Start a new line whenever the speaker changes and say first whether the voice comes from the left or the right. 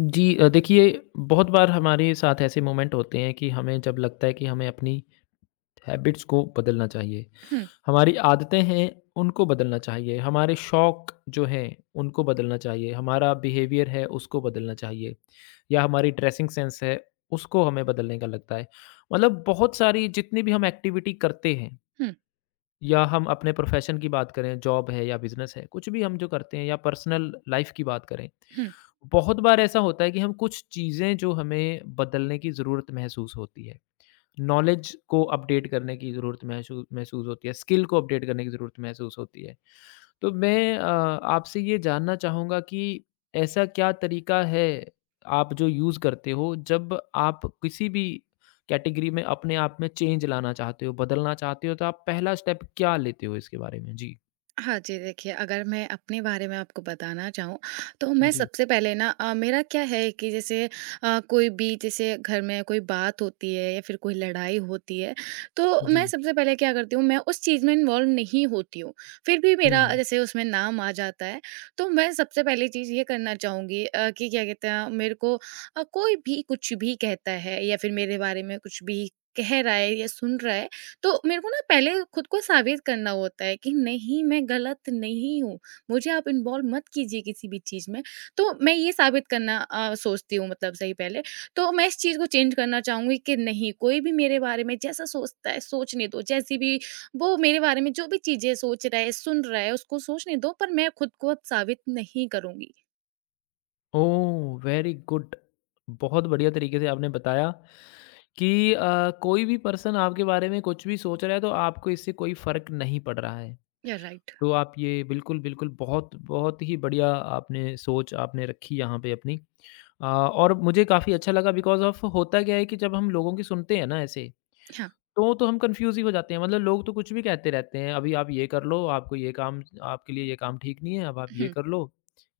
left: जी, देखिए बहुत बार हमारे साथ ऐसे मोमेंट होते हैं कि हमें जब लगता है कि हमें अपनी हैबिट्स को बदलना चाहिए।
right: हुँ,
left: हमारी आदतें हैं, उनको बदलना चाहिए। हमारे शौक जो हैं, उनको बदलना चाहिए। हमारा बिहेवियर है, उसको बदलना चाहिए। या हमारी ड्रेसिंग सेंस है, उसको हमें बदलने का लगता है। मतलब बहुत सारी जितनी भी हम एक्टिविटी करते हैं,
right: हुँ,
left: या हम अपने प्रोफेशन की बात करें, जॉब है या बिजनेस है, कुछ भी हम जो करते हैं, या पर्सनल लाइफ की बात करें,
right: हुँ।
left: बहुत बार ऐसा होता है कि हम कुछ चीज़ें जो हमें बदलने की ज़रूरत महसूस होती है। नॉलेज को अपडेट करने की ज़रूरत महशू महसूस होती है, स्किल को अपडेट करने की ज़रूरत महसूस होती है। तो मैं आपसे ये जानना चाहूँगा कि ऐसा क्या तरीका है आप जो यूज़ करते हो, जब आप किसी भी कैटेगरी में अपने आप में चेंज लाना चाहते हो, बदलना चाहते हो, तो आप पहला स्टेप क्या लेते हो इसके बारे में? जी।
right: हाँ जी, देखिए अगर मैं अपने बारे में आपको बताना चाहूँ, तो मैं
left: जी,
right: सबसे पहले ना मेरा क्या है कि जैसे कोई भी जैसे घर में कोई बात होती है या फिर कोई लड़ाई होती है, तो मैं
left: जी।
right: सबसे पहले क्या करती हूँ, मैं उस चीज़ में इन्वॉल्व नहीं होती हूँ। फिर भी मेरा
left: हुँ।
right: जैसे उसमें नाम आ जाता है, तो मैं सबसे पहली चीज़ ये करना चाहूँगी कि क्या कहते हैं, मेरे को कोई भी कुछ भी कहता है या फिर मेरे बारे में कुछ भी कह रहा है या सुन रहा है, तो मेरे को ना पहले खुद को साबित करना होता है कि नहीं मैं गलत नहीं हूँ, मुझे आप इन्वॉल्व मत कीजिए किसी भी चीज़ में। तो मैं ये साबित करना सोचती हूँ मतलब सही पहले। तो मैं इस चीज़ को चेंज करना चाहूँगी कि नहीं कोई भी मेरे बारे में जैसा सोचता है सोचने दो, जैसी भी वो मेरे बारे में जो भी चीज़ें सोच रहा है, सुन रहा है उसको सोचने दो पर मैं खुद को अब साबित नहीं करूँगी।
left: ओह! Very good. बहुत बढ़िया तरीके से आपने बताया कि कोई भी पर्सन आपके बारे में कुछ भी सोच रहा है, तो आपको इससे कोई फ़र्क नहीं पड़ रहा है।
right: या राइट।
left: तो आप ये बिल्कुल, बिल्कुल, बहुत, बहुत ही बढ़िया आपने सोच आपने रखी यहाँ पे अपनी। और मुझे काफ़ी अच्छा लगा बिकॉज़ ऑफ़ होता क्या है कि जब हम लोगों की सुनते हैं ना ऐसे,
right: हाँ।
left: तो हम कन्फ्यूज़ ही हो जाते हैं। मतलब लोग तो कुछ भी कहते रहते हैं, अभी आप ये कर लो, आपको ये काम आपके लिए ये काम ठीक नहीं है, अब आप ये
right: हुँ।
left: कर लो,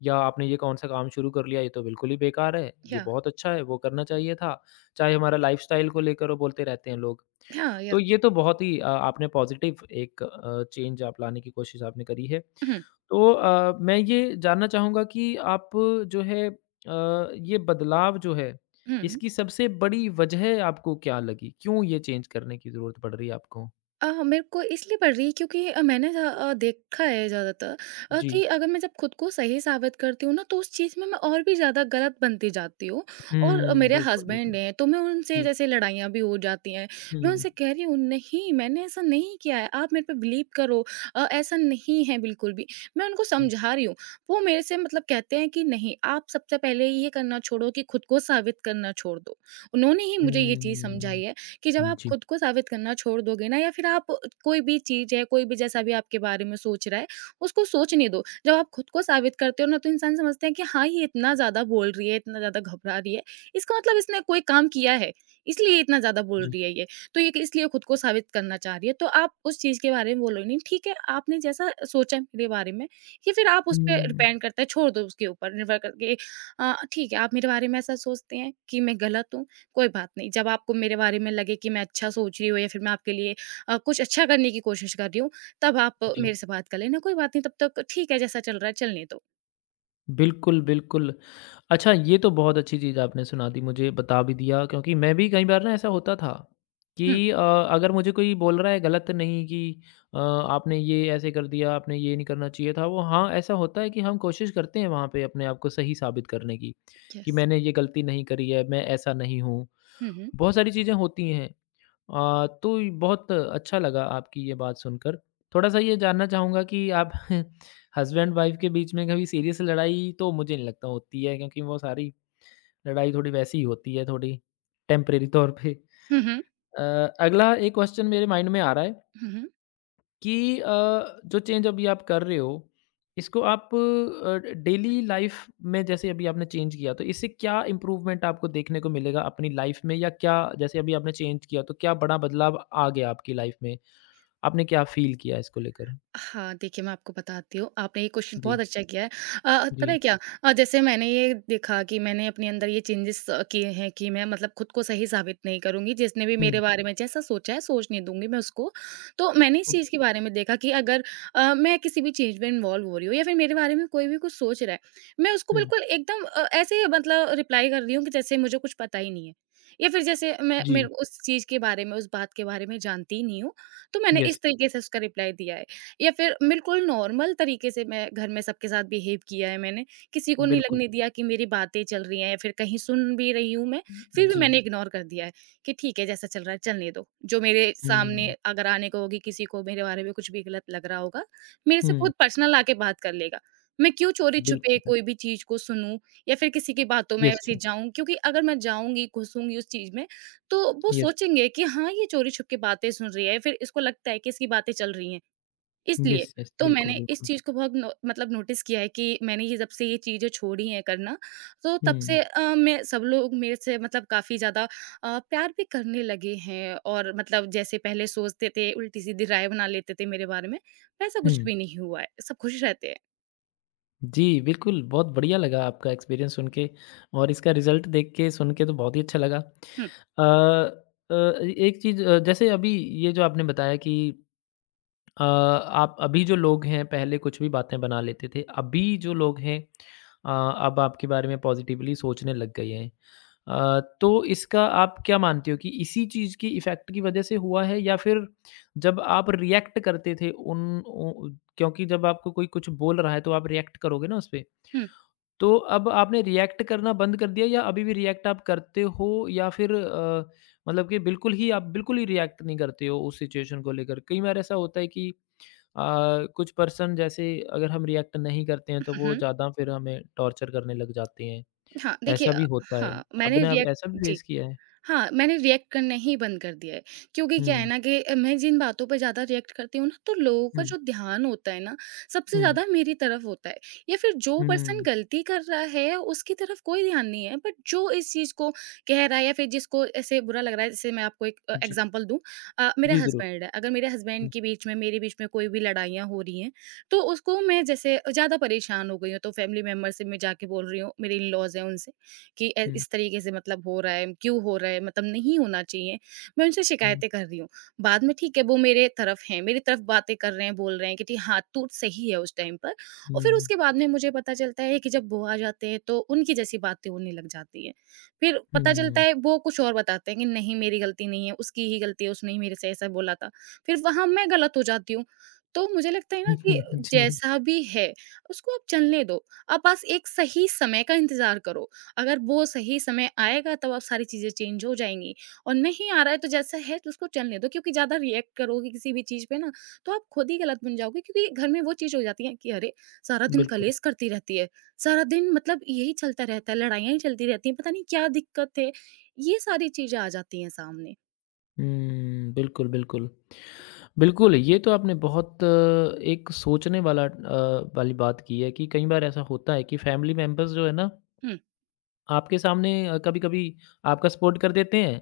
left: या आपने ये कौन-सा काम शुरू कर लिया, ये तो बिल्कुल ही बेकार है, ये
right: या,
left: बहुत अच्छा है, वो करना चाहिए था। चाहे हमारा लाइफ़स्टाइल को लेकर वो बोलते रहते हैं लोग।
right: हाँ,
left: तो
right: या।
left: ये तो बहुत ही आपने पॉज़िटिव एक चेंज आप लाने की कोशिश आपने करी है।
right: हुँ,
left: तो मैं ये जानना चाहूँगा कि आप जो है, ये बदलाव जो है,
right: हुँ।
left: इसकी सबसे बड़ी वजह आपको क्या लगी? क्यों ये चेंज करने की ज़रूरत पड़ रही है आपको?
right: मेरे को इसलिए पड़ रही है क्योंकि देखा है ज़्यादातर
left: जी।
right: कि अगर मैं जब खुद को सही साबित करती हूँ ना, तो उस चीज़ में मैं और भी ज़्यादा गलत बनती जाती हूँ और
left: हुँ,
right: मेरे
left: बिल्कुल,
right: हस्बैंड
left: बिल्कुल।
right: हैं, तो मैं उनसे
left: जी।
right: जैसे लड़ाइयाँ भी हो जाती हैं। मैं
left: हुँ,
right: उनसे कह रही हूँ, "नहीं, मैंने ऐसा नहीं किया है, आप मेरे पे बिलीव करो ऐसा नहीं है बिल्कुल भी।" मैं उनको
left: जी।
right: समझा रही हूँ। वो मेरे से मतलब कहते हैं कि, "नहीं, आप सबसे पहले ये करना छोड़ो कि खुद को साबित करना छोड़ दो। उन्होंने ही मुझे ये चीज़
left: हुँ,
right: समझाई है।" कि जब आप
left: जी,
right: खुद को साबित करना छोड़ दोगे ना या फिर आप कोई भी चीज़ है, कोई भी जैसा भी आपके बारे में सोच रहा है, उसको सोचने दो। जब आप खुद को साबित करते हो ना तो इंसान समझता है कि हाँ, ये इतना ज़्यादा बोल रही है, इतना ज़्यादा घबरा रही है, इसका मतलब इसने कोई काम किया है, इसलिए इतना ज़्यादा बोल
left: जी।
right: रही है ये। तो ये इसलिए खुद को साबित करना चाह रही है, तो आप उस चीज़ के बारे में बोलो ही नहीं, ठीक है, आपने जैसा सोचा है मेरे बारे में, ये फिर आप उस पे
left: हुँ।
right: डिपेंड करता है, छोड़ दो उसके ऊपर निर्भर करके ठीक है, आप मेरे बारे में ऐसा सोचते हैं कि मैं गलत हूँ, कोई बात नहीं, जब आपको मेरे बारे में लगे कि मैं अच्छा सोच रही हूँ या फिर मैं आपके लिए कुछ अच्छा करने की कोशिश कर रही हूँ, तब आप हुँ।
left: जी।
right: मेरे से बात कर लेना, कोई बात नहीं तब तक ठीक है जैसा चल रहा है चलने दो।
left: बिल्कुल, बिल्कुल। अच्छा, ये तो बहुत अच्छी चीज़ आपने सुना दी, मुझे बता भी दिया, क्योंकि मैं भी कई बार ना ऐसा होता था कि
right: हुँ,
left: अगर मुझे कोई बोल रहा है गलत नहीं कि आपने ये ऐसे कर दिया, आपने ये नहीं करना चाहिए था। वो हाँ, ऐसा होता है कि हम कोशिश करते हैं वहाँ पे अपने आप को सही साबित करने की, कि
right: यस।
left: मैंने ये गलती नहीं करी है, मैं ऐसा नहीं हूँ।
right: हुँ, हुँ।
left: बहुत सारी चीज़ें होती हैं। तो ये बहुत अच्छा लगा आपकी ये बात सुनकर। थोड़ा-सा ये जानना चाहूँगा कि आप हस्बैंड वाइफ़ के बीच में कभी सीरियस लड़ाई तो मुझे नहीं लगता होती है, क्योंकि वो सारी लड़ाई थोड़ी वैसी ही होती है, थोड़ी टेम्परेरी तौर पे।
right: हुँ, हुँ।
left: अ, अगला एक क्वेश्चन मेरे माइंड में आ रहा है
right: हुँ, हुँ।
left: कि जो चेंज अभी आप कर रहे हो, इसको आप डेली लाइफ़ में जैसे अभी आपने चेंज किया, तो इससे क्या इम्प्रूवमेंट आपको देखने को मिलेगा अपनी लाइफ़ में, या क्या जैसे अभी आपने चेंज किया तो क्या बड़ा बदलाव आ गया आपकी लाइफ़ में? आपने क्या फ़ील किया इसको लेकर?
right: हाँ, देखिए मैं आपको बताती हूँ, आपने ये क्वेश्चन
left: जी,
right: बहुत अच्छा किया है। पता
left: जी।
right: है क्या जैसे मैंने ये देखा कि मैंने अपने अंदर ये चेंजेस किए हैं कि मैं मतलब खुद को सही साबित नहीं करूँगी, जिसने भी
left: हुँ,
right: मेरे बारे में जैसा सोचा है, सोच नहीं दूँगी मैं उसको। तो मैंने इस
left: ओके।
right: चीज़ के बारे में देखा कि अगर मैं किसी भी चीज़ में इन्वॉल्व हो रही हूँ या फिर मेरे बारे में कोई भी कुछ सोच रहा है, मैं उसको
left: हुँ,
right: बिल्कुल एकदम ऐसे मतलब रिप्लाई कर रही हूँ कि जैसे मुझे कुछ पता ही नहीं है या फिर जैसे मैं
left: जी,
right: मेरे उस चीज़ के बारे में, उस बात के बारे में जानती ही नहीं हूँ। तो मैंने
left: यस,
right: इस तरीके से उसका रिप्लाई दिया है। या फिर बिल्कुल नॉर्मल तरीके से मैं घर में सबके साथ बिहेव किया है मैंने। किसी को नहीं
left: बिल्कुल।
right: लगने दिया कि मेरी बातें चल रही हैं या फिर कहीं सुन भी रही हूँ मैं, फिर भी
left: जी।
right: मैंने इग्नोर कर दिया है कि ठीक है जैसा चल रहा है चलने दो। जो मेरे सामने
left: हुँ,
right: अगर आने को होगी किसी को मेरे बारे में कुछ भी गलत लग रहा होगा, मेरे से
left: हुँ,
right: खुद पर्सनल आके बात कर लेगा। मैं क्यों चोरी-छुपे
left: बिल्कुल,
right: कोई
left: बिल्कुल।
right: भी चीज़ को सुनूँ या फिर किसी की बातों में
left: यस,
right: ऐसे जाऊँ क्योंकि अगर मैं जाऊँगी, घुसूँगी उस चीज़ में, तो वो
left: यस,
right: सोचेंगे कि हाँ, ये चोरी-छुप के बातें सुन रही है, फिर इसको लगता है कि इसकी बातें चल रही हैं।
left: यस,
right: इसलिए,
left: यस,
right: तो
left: बिल्कुल,
right: मैंने इस
left: बिल्कुल।
right: चीज़ को बहुत नो मतलब नोटिस किया है कि मैंने ये जब से ये चीज़ें छोड़ी हैं करना, तो तब
left: हुँ,
right: से मैं सब लोग मेरे से मतलब काफ़ी ज़्यादा प्यार भी करने लगे हैं और मतलब जैसे पहले सोचते थे, उल्टी-सीधी राय बना लेते थे मेरे बारे में, वैसा कुछ
left: हुँ।
right: भी नहीं हुआ है, सब खुश रहते हैं।
left: जी, बिल्कुल, बहुत बढ़िया लगा आपका एक्सपीरियंस सुन के, और इसका रिज़ल्ट देख के, सुन के तो बहुत ही अच्छा लगा।
right: हुँ,
left: अ, ए एक चीज़, जैसे अभी ये जो आपने बताया कि आप, अभी जो लोग हैं पहले कुछ भी बातें बना लेते थे, अभी जो लोग हैं, अ, अब आपके बारे में पॉज़िटिवली सोचने लग गए हैं। तो इसका आप क्या मानते हो कि इसी चीज़ की इफ़ेक्ट की वज़ह से हुआ है, या फिर जब आप रिएक्ट करते थे उन उ क्योंकि जब आपको कोई कुछ बोल रहा है तो आप रिएक्ट करोगे ना उस पे।
right: हुँ,
left: तो अब आपने रिएक्ट करना बंद कर दिया, या अभी भी रिएक्ट आप करते हो, या फिर मतलब कि बिल्कुल ही आप बिल्कुल ही रिएक्ट नहीं करते हो उस सिचुएशन को लेकर? कई बार ऐसा होता है कि कुछ पर्सन जैसे, अगर हम रिएक्ट नहीं करते हैं तो
right: हुँ,
left: वो
right: हुँ।
left: ज़्यादा फिर हमें टॉर्चर करने लग जाते हैं,
right: हाँ, देखिए
left: ऐसा भी होता है।
right: हाँ, मैंने
left: आपने, आप
right: रिएक्ट
left: ऐसा भी
right: जी।
left: फेस किया है?
right: हाँ, मैंने रिएक्ट करना ही बंद कर दिया है, क्योंकि क्या है
left: हुँ,
right: ना कि मैं जिन बातों पे ज़्यादा रिएक्ट करती हूँ ना, तो लोगों
left: हुँ,
right: का जो ध्यान होता है ना, सबसे
left: हुँ,
right: ज़्यादा मेरी तरफ होता है या फिर जो पर्सन
left: हुँ।
right: गलती कर रहा है, उसकी तरफ कोई ध्यान नहीं है। बट जो इस चीज़ को कह रहा है या फिर जिसको ऐसे बुरा लग रहा है, जैसे मैं आपको एक
left: जी,
right: एग्ज़ाम्पल दूँ मेरा
left: जी ज़रूर।
right: हस्बैंड है, अगर मेरे
left: हुँ,
right: हस्बैंड के बीच में, मेरे बीच में कोई भी लड़ाइयाँ हो रही हैं, तो उसको मैं जैसे ज़्यादा परेशान हो गई हूँ, तो फैमिली मेंबर से मैं जाके बोल रही हूँ, मेरे इन-लॉज़ हैं उनसे कि ए
left: हुँ,
right: इस तरीके से मतलब हो रहा है, क्यों हो रहा है, मतलब नहीं होना चाहिए। मैं उनसे
left: हुँ,
right: शिकायतें कर रही हूँ। बाद में ठीक है वो मेरे तरफ हैं, मेरी तरफ बातें कर रहे हैं, बोल रहे हैं कि ठी हाँ, तू सही है उस टाइम पर और फिर
left: हुँ,
right: उसके बाद में मुझे पता चलता है कि जब वो आ जाते हैं तो उनकी जैसी बातें होने लग जाती हैं। फिर पता चलता
left: हुँ।
right: है वो कुछ और बताते हैं कि नहीं मेरी गलती नहीं है, उसकी ही गलती है, उसने ही मेरे से ऐसा बोला था। फिर वहाँ मैं गलत हो जाती हूँ। तो मुझे लगता है ना कि
left: जी,
right: जैसा भी है उसको आप चलने दो। आप बस एक सही समय का इंतज़ार करो। अगर वो सही समय आएगा तब अब सारी चीज़ें चेंज हो जाएँगी और नहीं आ रहा है तो जैसा है तो उसको चलने दो क्योंकि ज़्यादा रिएक्ट करोगे किसी भी चीज़ पे ना तो आप खुद ही गलत बन जाओगे क्योंकि घर में वो चीज़ हो जाती है कि अरे! सारा दिन
left: बिल्कुल।
right: कलेश करती रहती है। सारा दिन मतलब यही चलता रहता है, लड़ाइयाँ ही चलती रहती हैं, पता नहीं क्या दिक्कत है? ये सारी चीज़ें आ जाती हैं सामने।
left: हुँ, बिल्कुल, बिल्कुल। बिल्कुल, ये तो आपने बहुत एक सोचने वाला वाली बात की है, कि कई बार ऐसा होता है कि फैमिली मेंबर्स जो है ना,
right: हुँ।
left: आपके सामने कभी-कभी आपका सपोर्ट कर देते हैं,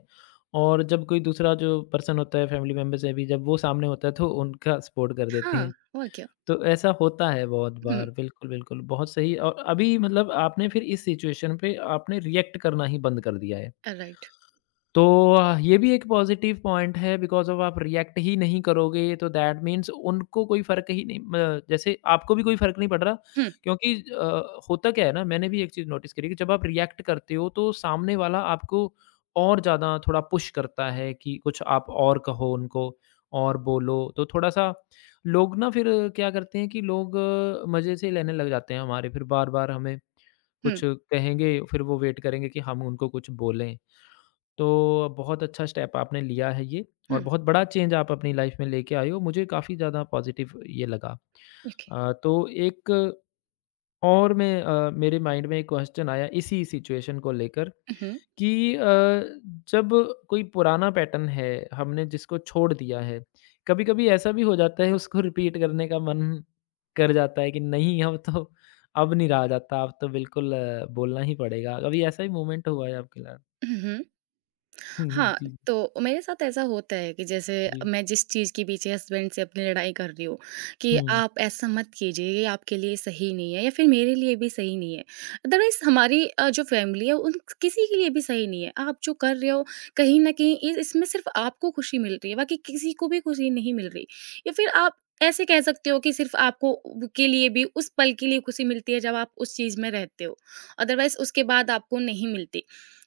left: और जब कोई दूसरा जो पर्सन होता है फैमिली मेंबर से भी, जब वो सामने होता है तो उनका सपोर्ट कर देते
right: हाँ,
left: हैं।
right: और क्या।
left: तो ऐसा होता है बहुत
right: हुँ,
left: बार। बिल्कुल, बिल्कुल, बहुत सही, और अभी मतलब आपने फिर इस सिचुएशन पे आपने रिएक्ट करना ही बंद कर दिया है।
right: राइट।
left: तो ये भी एक पॉज़िटिव पॉइंट है, बिकॉज़ ऑफ़ आप रिएक्ट ही नहीं करोगे तो दैट मीन्स उनको कोई फ़र्क ही नहीं म जैसे आपको भी कोई फ़र्क नहीं पड़ रहा,
right: हुँ,
left: क्योंकि होता क्या है ना, मैंने भी एक चीज़ नोटिस करी कि जब आप रिएक्ट करते हो तो सामने वाला आपको और ज़्यादा थोड़ा पुश करता है कि कुछ आप और कहो उनको, और बोलो, तो थोड़ा-सा लोग ना फिर क्या करते हैं कि लोग मज़े से लेने लग जाते हैं हमारे, फिर बार-बार हमें कुछ
right: हुँ,
left: कहेंगे, फिर वो वेट करेंगे कि हम उनको कुछ बोलें। तो बहुत अच्छा स्टेप आपने लिया है ये, और
right: हुँ।
left: बहुत बड़ा चेंज आप अपनी लाइफ में लेके आए हो। मुझे काफ़ी ज़्यादा पॉज़िटिव ये लगा।
right: ओके।
left: तो एक और मैं, मेरे माइंड में एक क्वेश्चन आया इसी सिचुएशन को लेकर
right: उहुँ,
left: कि जब कोई पुराना पैटर्न है, हमने जिसको छोड़ दिया है, कभी-कभी ऐसा भी हो जाता है, उसको रिपीट करने का मन कर जाता है कि नहीं, अब तो अब नहीं रहा जाता, अब तो बिल्कुल बोलना ही पड़ेगा। कभी ऐसा ही मोमेंट हुआ है आपके साथ?
right: उहुँ।
left: हुँ, हुँ।
right: हाँ,
left: जी,
right: तो मेरे साथ ऐसा होता है कि जैसे
left: जी।
right: मैं जिस चीज़ के पीछे हस्बैंड से अपनी लड़ाई कर रही हूँ कि
left: हुँ,
right: आप ऐसा मत कीजिए, ये आपके लिए सही नहीं है या फिर मेरे लिए भी सही नहीं है। अदरवाइज़ हमारी जो फैमिली है उन किसी के लिए भी सही नहीं है। आप जो कर रहे हो कहीं न कहीं इ इसमें सिर्फ़ आपको खुशी मिल रही है, बाकी किसी को भी खुशी नहीं मिल रही। या फिर आप ऐसे कह सकते हो कि सिर्फ़ आपको उ के लिए भी उस पल के लिए खुशी मिलती है जब आप उस चीज़ में रहते हो। अदरवाइज़ उसके बाद आपको नहीं मिलती।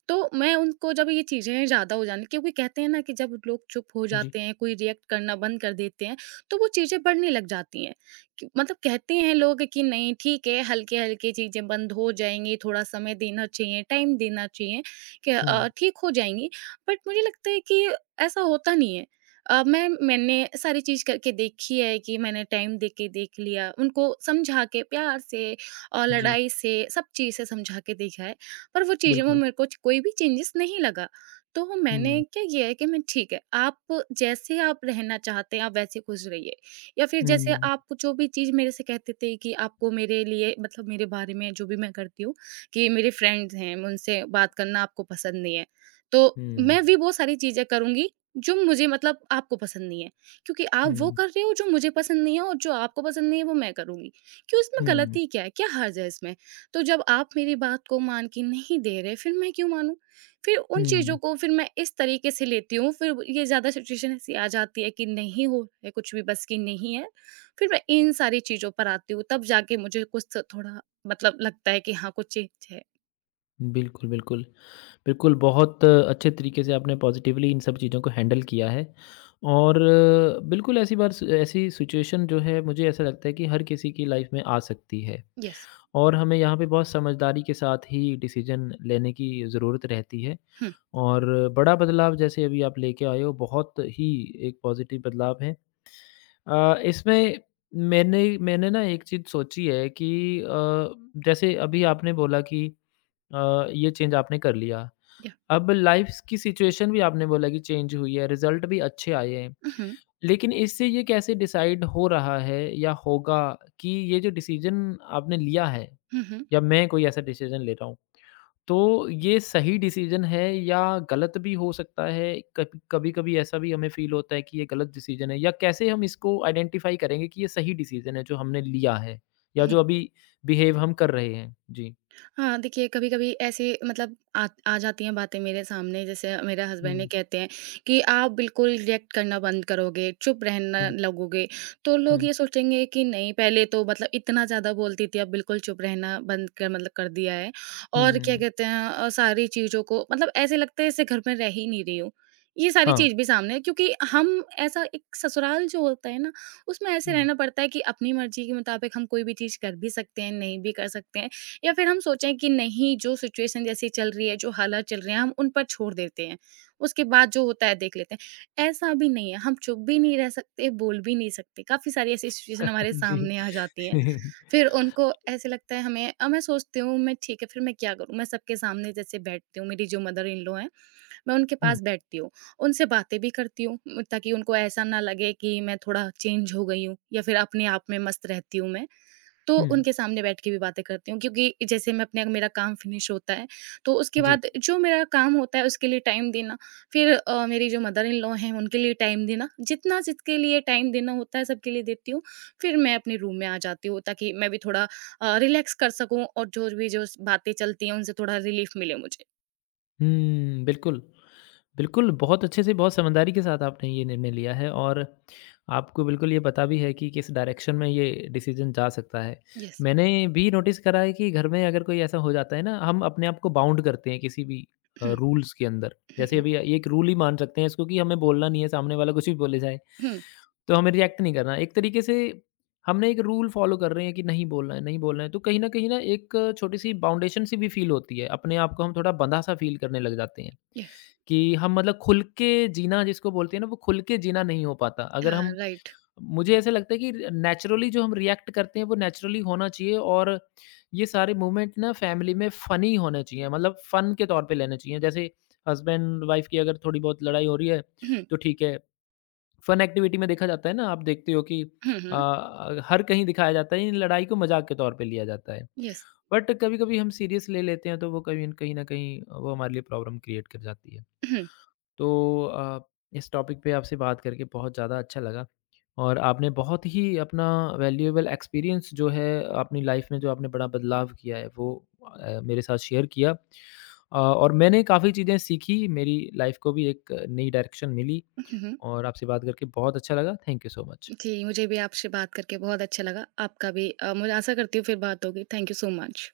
right: तो मैं उनको जब ये चीज़ें ज़्यादा हो जाने क्योंकि कहते हैं ना कि जब लोग चुप हो
left: जी।
right: जाते हैं, कोई रिएक्ट करना बंद कर देते हैं, तो वो चीज़ें बढ़ने लग जाती हैं। कि मतलब कहते हैं लोग कि नहीं ठीक है, हल्के-हल्के चीज़ें बंद हो जाएँगी, थोड़ा समय देना चाहिए, टाइम देना चाहिए कि
left: हुँ,
right: ठीक हो जाएँगी। बट मुझे लगता है कि ऐसा होता नहीं है। मैंने सारी चीज़ करके देखी है कि मैंने टाइम दे के देख लिया, उनको समझा के प्यार से और
left: जी,
right: लड़ाई से, सब चीज़ से समझा के देखा है। पर वो चीज़ें में
left: बिल्कुल।
right: मेरे को कोई भी चेंजेस नहीं लगा। तो
left: हुँ,
right: मैंने क्या किया है कि मैं ठीक है, आप जैसे आप रहना चाहते हैं, आप वैसे खुश रहिए या फिर जैसे
left: हुँ,
right: आप जो भी चीज़ मेरे से कहते थे कि आपको मेरे लिए मतलब मेरे बारे में जो भी मैं करती हूँ कि मेरे फ्रेंड्स हैं, उनसे बात करना आपको पसंद नहीं है। तो
left: हुँ,
right: मैं भी वो सारी चीज़ें करूँगी जो मुझे मतलब आपको पसंद नहीं है, क्योंकि आप वो
left: हुँ,
right: कर रहे हो जो मुझे पसंद नहीं है और जो आपको पसंद नहीं है वो मैं करूँगी। क्यों इसमें
left: हुँ,
right: गलती क्या है? क्या हर्ज है इसमें? तो जब आप मेरी बात को मान के नहीं दे रहे, फिर मैं क्यों मानूँ? फिर उन चीज़ों
left: हुँ।
right: को फिर मैं इस तरीके से लेती हूँ, फिर ये ज़्यादा सिचुएशन ऐसी आ जाती है कि नहीं हो रहा है कुछ भी, बस की नहीं है। फिर मैं इन सारी चीज़ों पर आती हूँ, तब जाके मुझे कुछ तो थोड़ा मतलब लगता है कि हाँ, कुछ चेंज है।
left: बिल्कुल, बिल्कुल। बिल्कुल, बहुत अच्छे तरीके से आपने पॉज़िटिवली इन सब चीज़ों को हैंडल किया है, और बिल्कुल ऐसी सिचुएशन जो है, मुझे ऐसा लगता है कि हर किसी की लाइफ़ में आ सकती है,
right: येस।
left: और हमें यहाँ पे बहुत समझदारी के साथ ही डिसीज़न लेने की ज़रूरत रहती है,
right: हुँ,
left: और बड़ा बदलाव जैसे अभी आप लेके आए हो, बहुत ही एक पॉज़िटिव बदलाव है। इसमें मैंने मैंने ना एक चीज़ सोची है कि अ, जैसे अभी आपने बोला कि ये चेंज आपने कर लिया।
right: या।
left: अब लाइफ़ की सिचुएशन भी आपने बोला कि चेंज हुई है, रिज़ल्ट भी अच्छे आए हैं।
right: उहुँ,
left: लेकिन इससे ये कैसे डिसाइड हो रहा है या होगा कि ये जो डिसीज़न आपने लिया है,
right: हुँ, हुँ।
left: या मैं कोई ऐसा डिसीज़न ले रहा हूँ, तो ये सही डिसीजन है या गलत भी हो सकता है? कभी कभी-कभी ऐसा भी हमें फ़ील होता है कि ये गलत डिसीजन है, या कैसे हम इसको आइडेंटिफ़ाई करेंगे कि ये सही डिसीजन है जो हमने लिया है, या जो अभी बिहेव हम कर रहे हैं? जी।
right: हाँ, देखिए कभी-कभी ऐसे मतलब आ आ जाती हैं बातें मेरे सामने जैसे मेरे हस्बैंड ने
left: हुँ,
right: कहते हैं कि आप बिल्कुल रिएक्ट करना बंद करोगे, चुप रहना
left: हुँ,
right: लगोगे, तो लोग
left: हुँ,
right: ये सोचेंगे कि नहीं पहले तो मतलब इतना ज़्यादा बोलती थी अब बिल्कुल चुप रहना बंद कर मतलब कर दिया है और क्या
left: हुँ।
right: कहते हैं सारी चीज़ों को मतलब ऐसे लगता है जैसे घर में रह ही नहीं रही हूँ। ये सारी
left: हाँ,
right: चीज़ भी सामने है क्योंकि हम ऐसा एक ससुराल जो होता है ना, उसमें ऐसे
left: हुँ।
right: रहना पड़ता है कि अपनी मर्ज़ी के मुताबिक हम कोई भी चीज़ कर भी सकते हैं, नहीं भी कर सकते हैं। या फिर हम सोचें कि नहीं जो सिचुएशन जैसी चल रही है, जो हालात चल रहे हैं हम उन पर छोड़ देते हैं, उसके बाद जो होता है देख लेते हैं। ऐसा भी नहीं है, हम चुप भी नहीं रह सकते, बोल भी नहीं सकते, काफ़ी सारी ऐसी सिचुएशन हमारे
left: जी।
right: सामने आ जाती हैं। फिर उनको ऐसे लगता है हमें मैं सोचती हूँ मैं ठीक है फिर मैं क्या करूँ? मैं सबके सामने जैसे बैठती हूँ, मेरी जो मदर इन लॉ हैं, मैं उनके
left: हुँ,
right: पास बैठती हूँ, उनसे बातें भी करती हूँ ताकि उनको ऐसा ना लगे कि मैं थोड़ा चेंज हो गई हूँ या फिर अपने आप में मस्त रहती हूँ मैं। तो
left: हुँ।
right: उनके सामने बैठ के भी बातें करती हूँ क्योंकि जैसे मैं अपने मेरा काम फिनिश होता है तो उसके
left: जी।
right: बाद जो मेरा काम होता है उसके लिए टाइम देना फिर मेरी जो मदर इन लॉ हैं उनके लिए टाइम देना जितना जिसके लिए टाइम देना होता है सबके लिए देती हूँ फिर मैं अपने रूम में आ जाती हूँ ताकि मैं भी थोड़ा रिलैक्स कर सकूँ और जो भी जो बातें चलती हैं उनसे थोड़ा रिलीफ मिले मुझे
left: हुँ, बिल्कुल। बिल्कुल, बहुत अच्छे से, बहुत समझदारी के साथ आपने ये निर्णय लिया है, और आपको बिल्कुल ये पता भी है कि किस डायरेक्शन में ये डिसीज़न जा सकता है।
right: यस
left: मैंने भी नोटिस करा है कि घर में अगर कोई ऐसा हो जाता है ना, हम अपने आप को बाउंड करते हैं किसी भी
right: हम्म,
left: रूल्स के अंदर। जैसे
right: हम्म,
left: अभी ये एक रूल ही मान सकते हैं इसको, कि हमें बोलना नहीं है, सामने वाला कुछ भी बोले जाए,
right: हम्म,
left: तो हमें रिएक्ट नहीं करना। एक तरीके से हम ना एक रूल फ़ॉलो कर रहे हैं कि नहीं बोलना है, नहीं बोलना है। तो कहीं न कहीं ना एक छोटी-सी बाउंडेशन सी भी फ़ील होती है। अपने आप को हम थोड़ा बँधा-सा फ़ील करने लग जाते हैं,
right: यस
left: कि हम मतलब खुल के जीना जिसको बोलते हैं ना, वो खुल के जीना नहीं हो पाता। अगर
right: हाँ
left: हम
right: राइट
left: मुझे ऐसा लगता है कि नेचुरली जो हम रिएक्ट करते हैं, वो नेचुरली होना चाहिए, और ये सारे मूवमेंट ना फ़ैमिली में फ़नी होने चाहिए, मतलब फ़न के तौर पे लेने चाहिए। जैसे हस्बैंड-वाइफ की अगर थोड़ी बहुत लड़ाई हो रही है,
right: हम्म,
left: तो ठीक है। फन एक्टिविटी में देखा जाता है ना, आप देखते हो कि
right: हम्म, हम्म,
left: अ, हर कहीं दिखाया जाता है, इन लड़ाई को मजाक के तौर पे लिया जाता है,
right: यस
left: बट कभी कभी हम सीरियस ले लेते हैं तो वो कभी न- कहीं ना कहीं वो हमारे लिए प्रॉब्लम क्रिएट कर जाती है।
right: हम्म,
left: तो अ, इस टॉपिक पे आपसे बात करके बहुत ज़्यादा अच्छा लगा, और आपने बहुत ही अपना वैल्यूएबल एक्सपीरियंस जो है, अपनी लाइफ में जो आपने बड़ा बदलाव किया है वो मेरे साथ शेयर किया, और मैंने काफ़ी चीज़ें सीखी, मेरी लाइफ को भी एक नई डायरेक्शन मिली,
right: हम्म, हम्म।
left: और आपसे बात करके बहुत अच्छा लगा। Thank you so much.
right: जी, मुझे भी आपसे बात करके बहुत अच्छा लगा। आपका भी मुझे आशा करती हूँ फिर बात होगी। Thank you so much.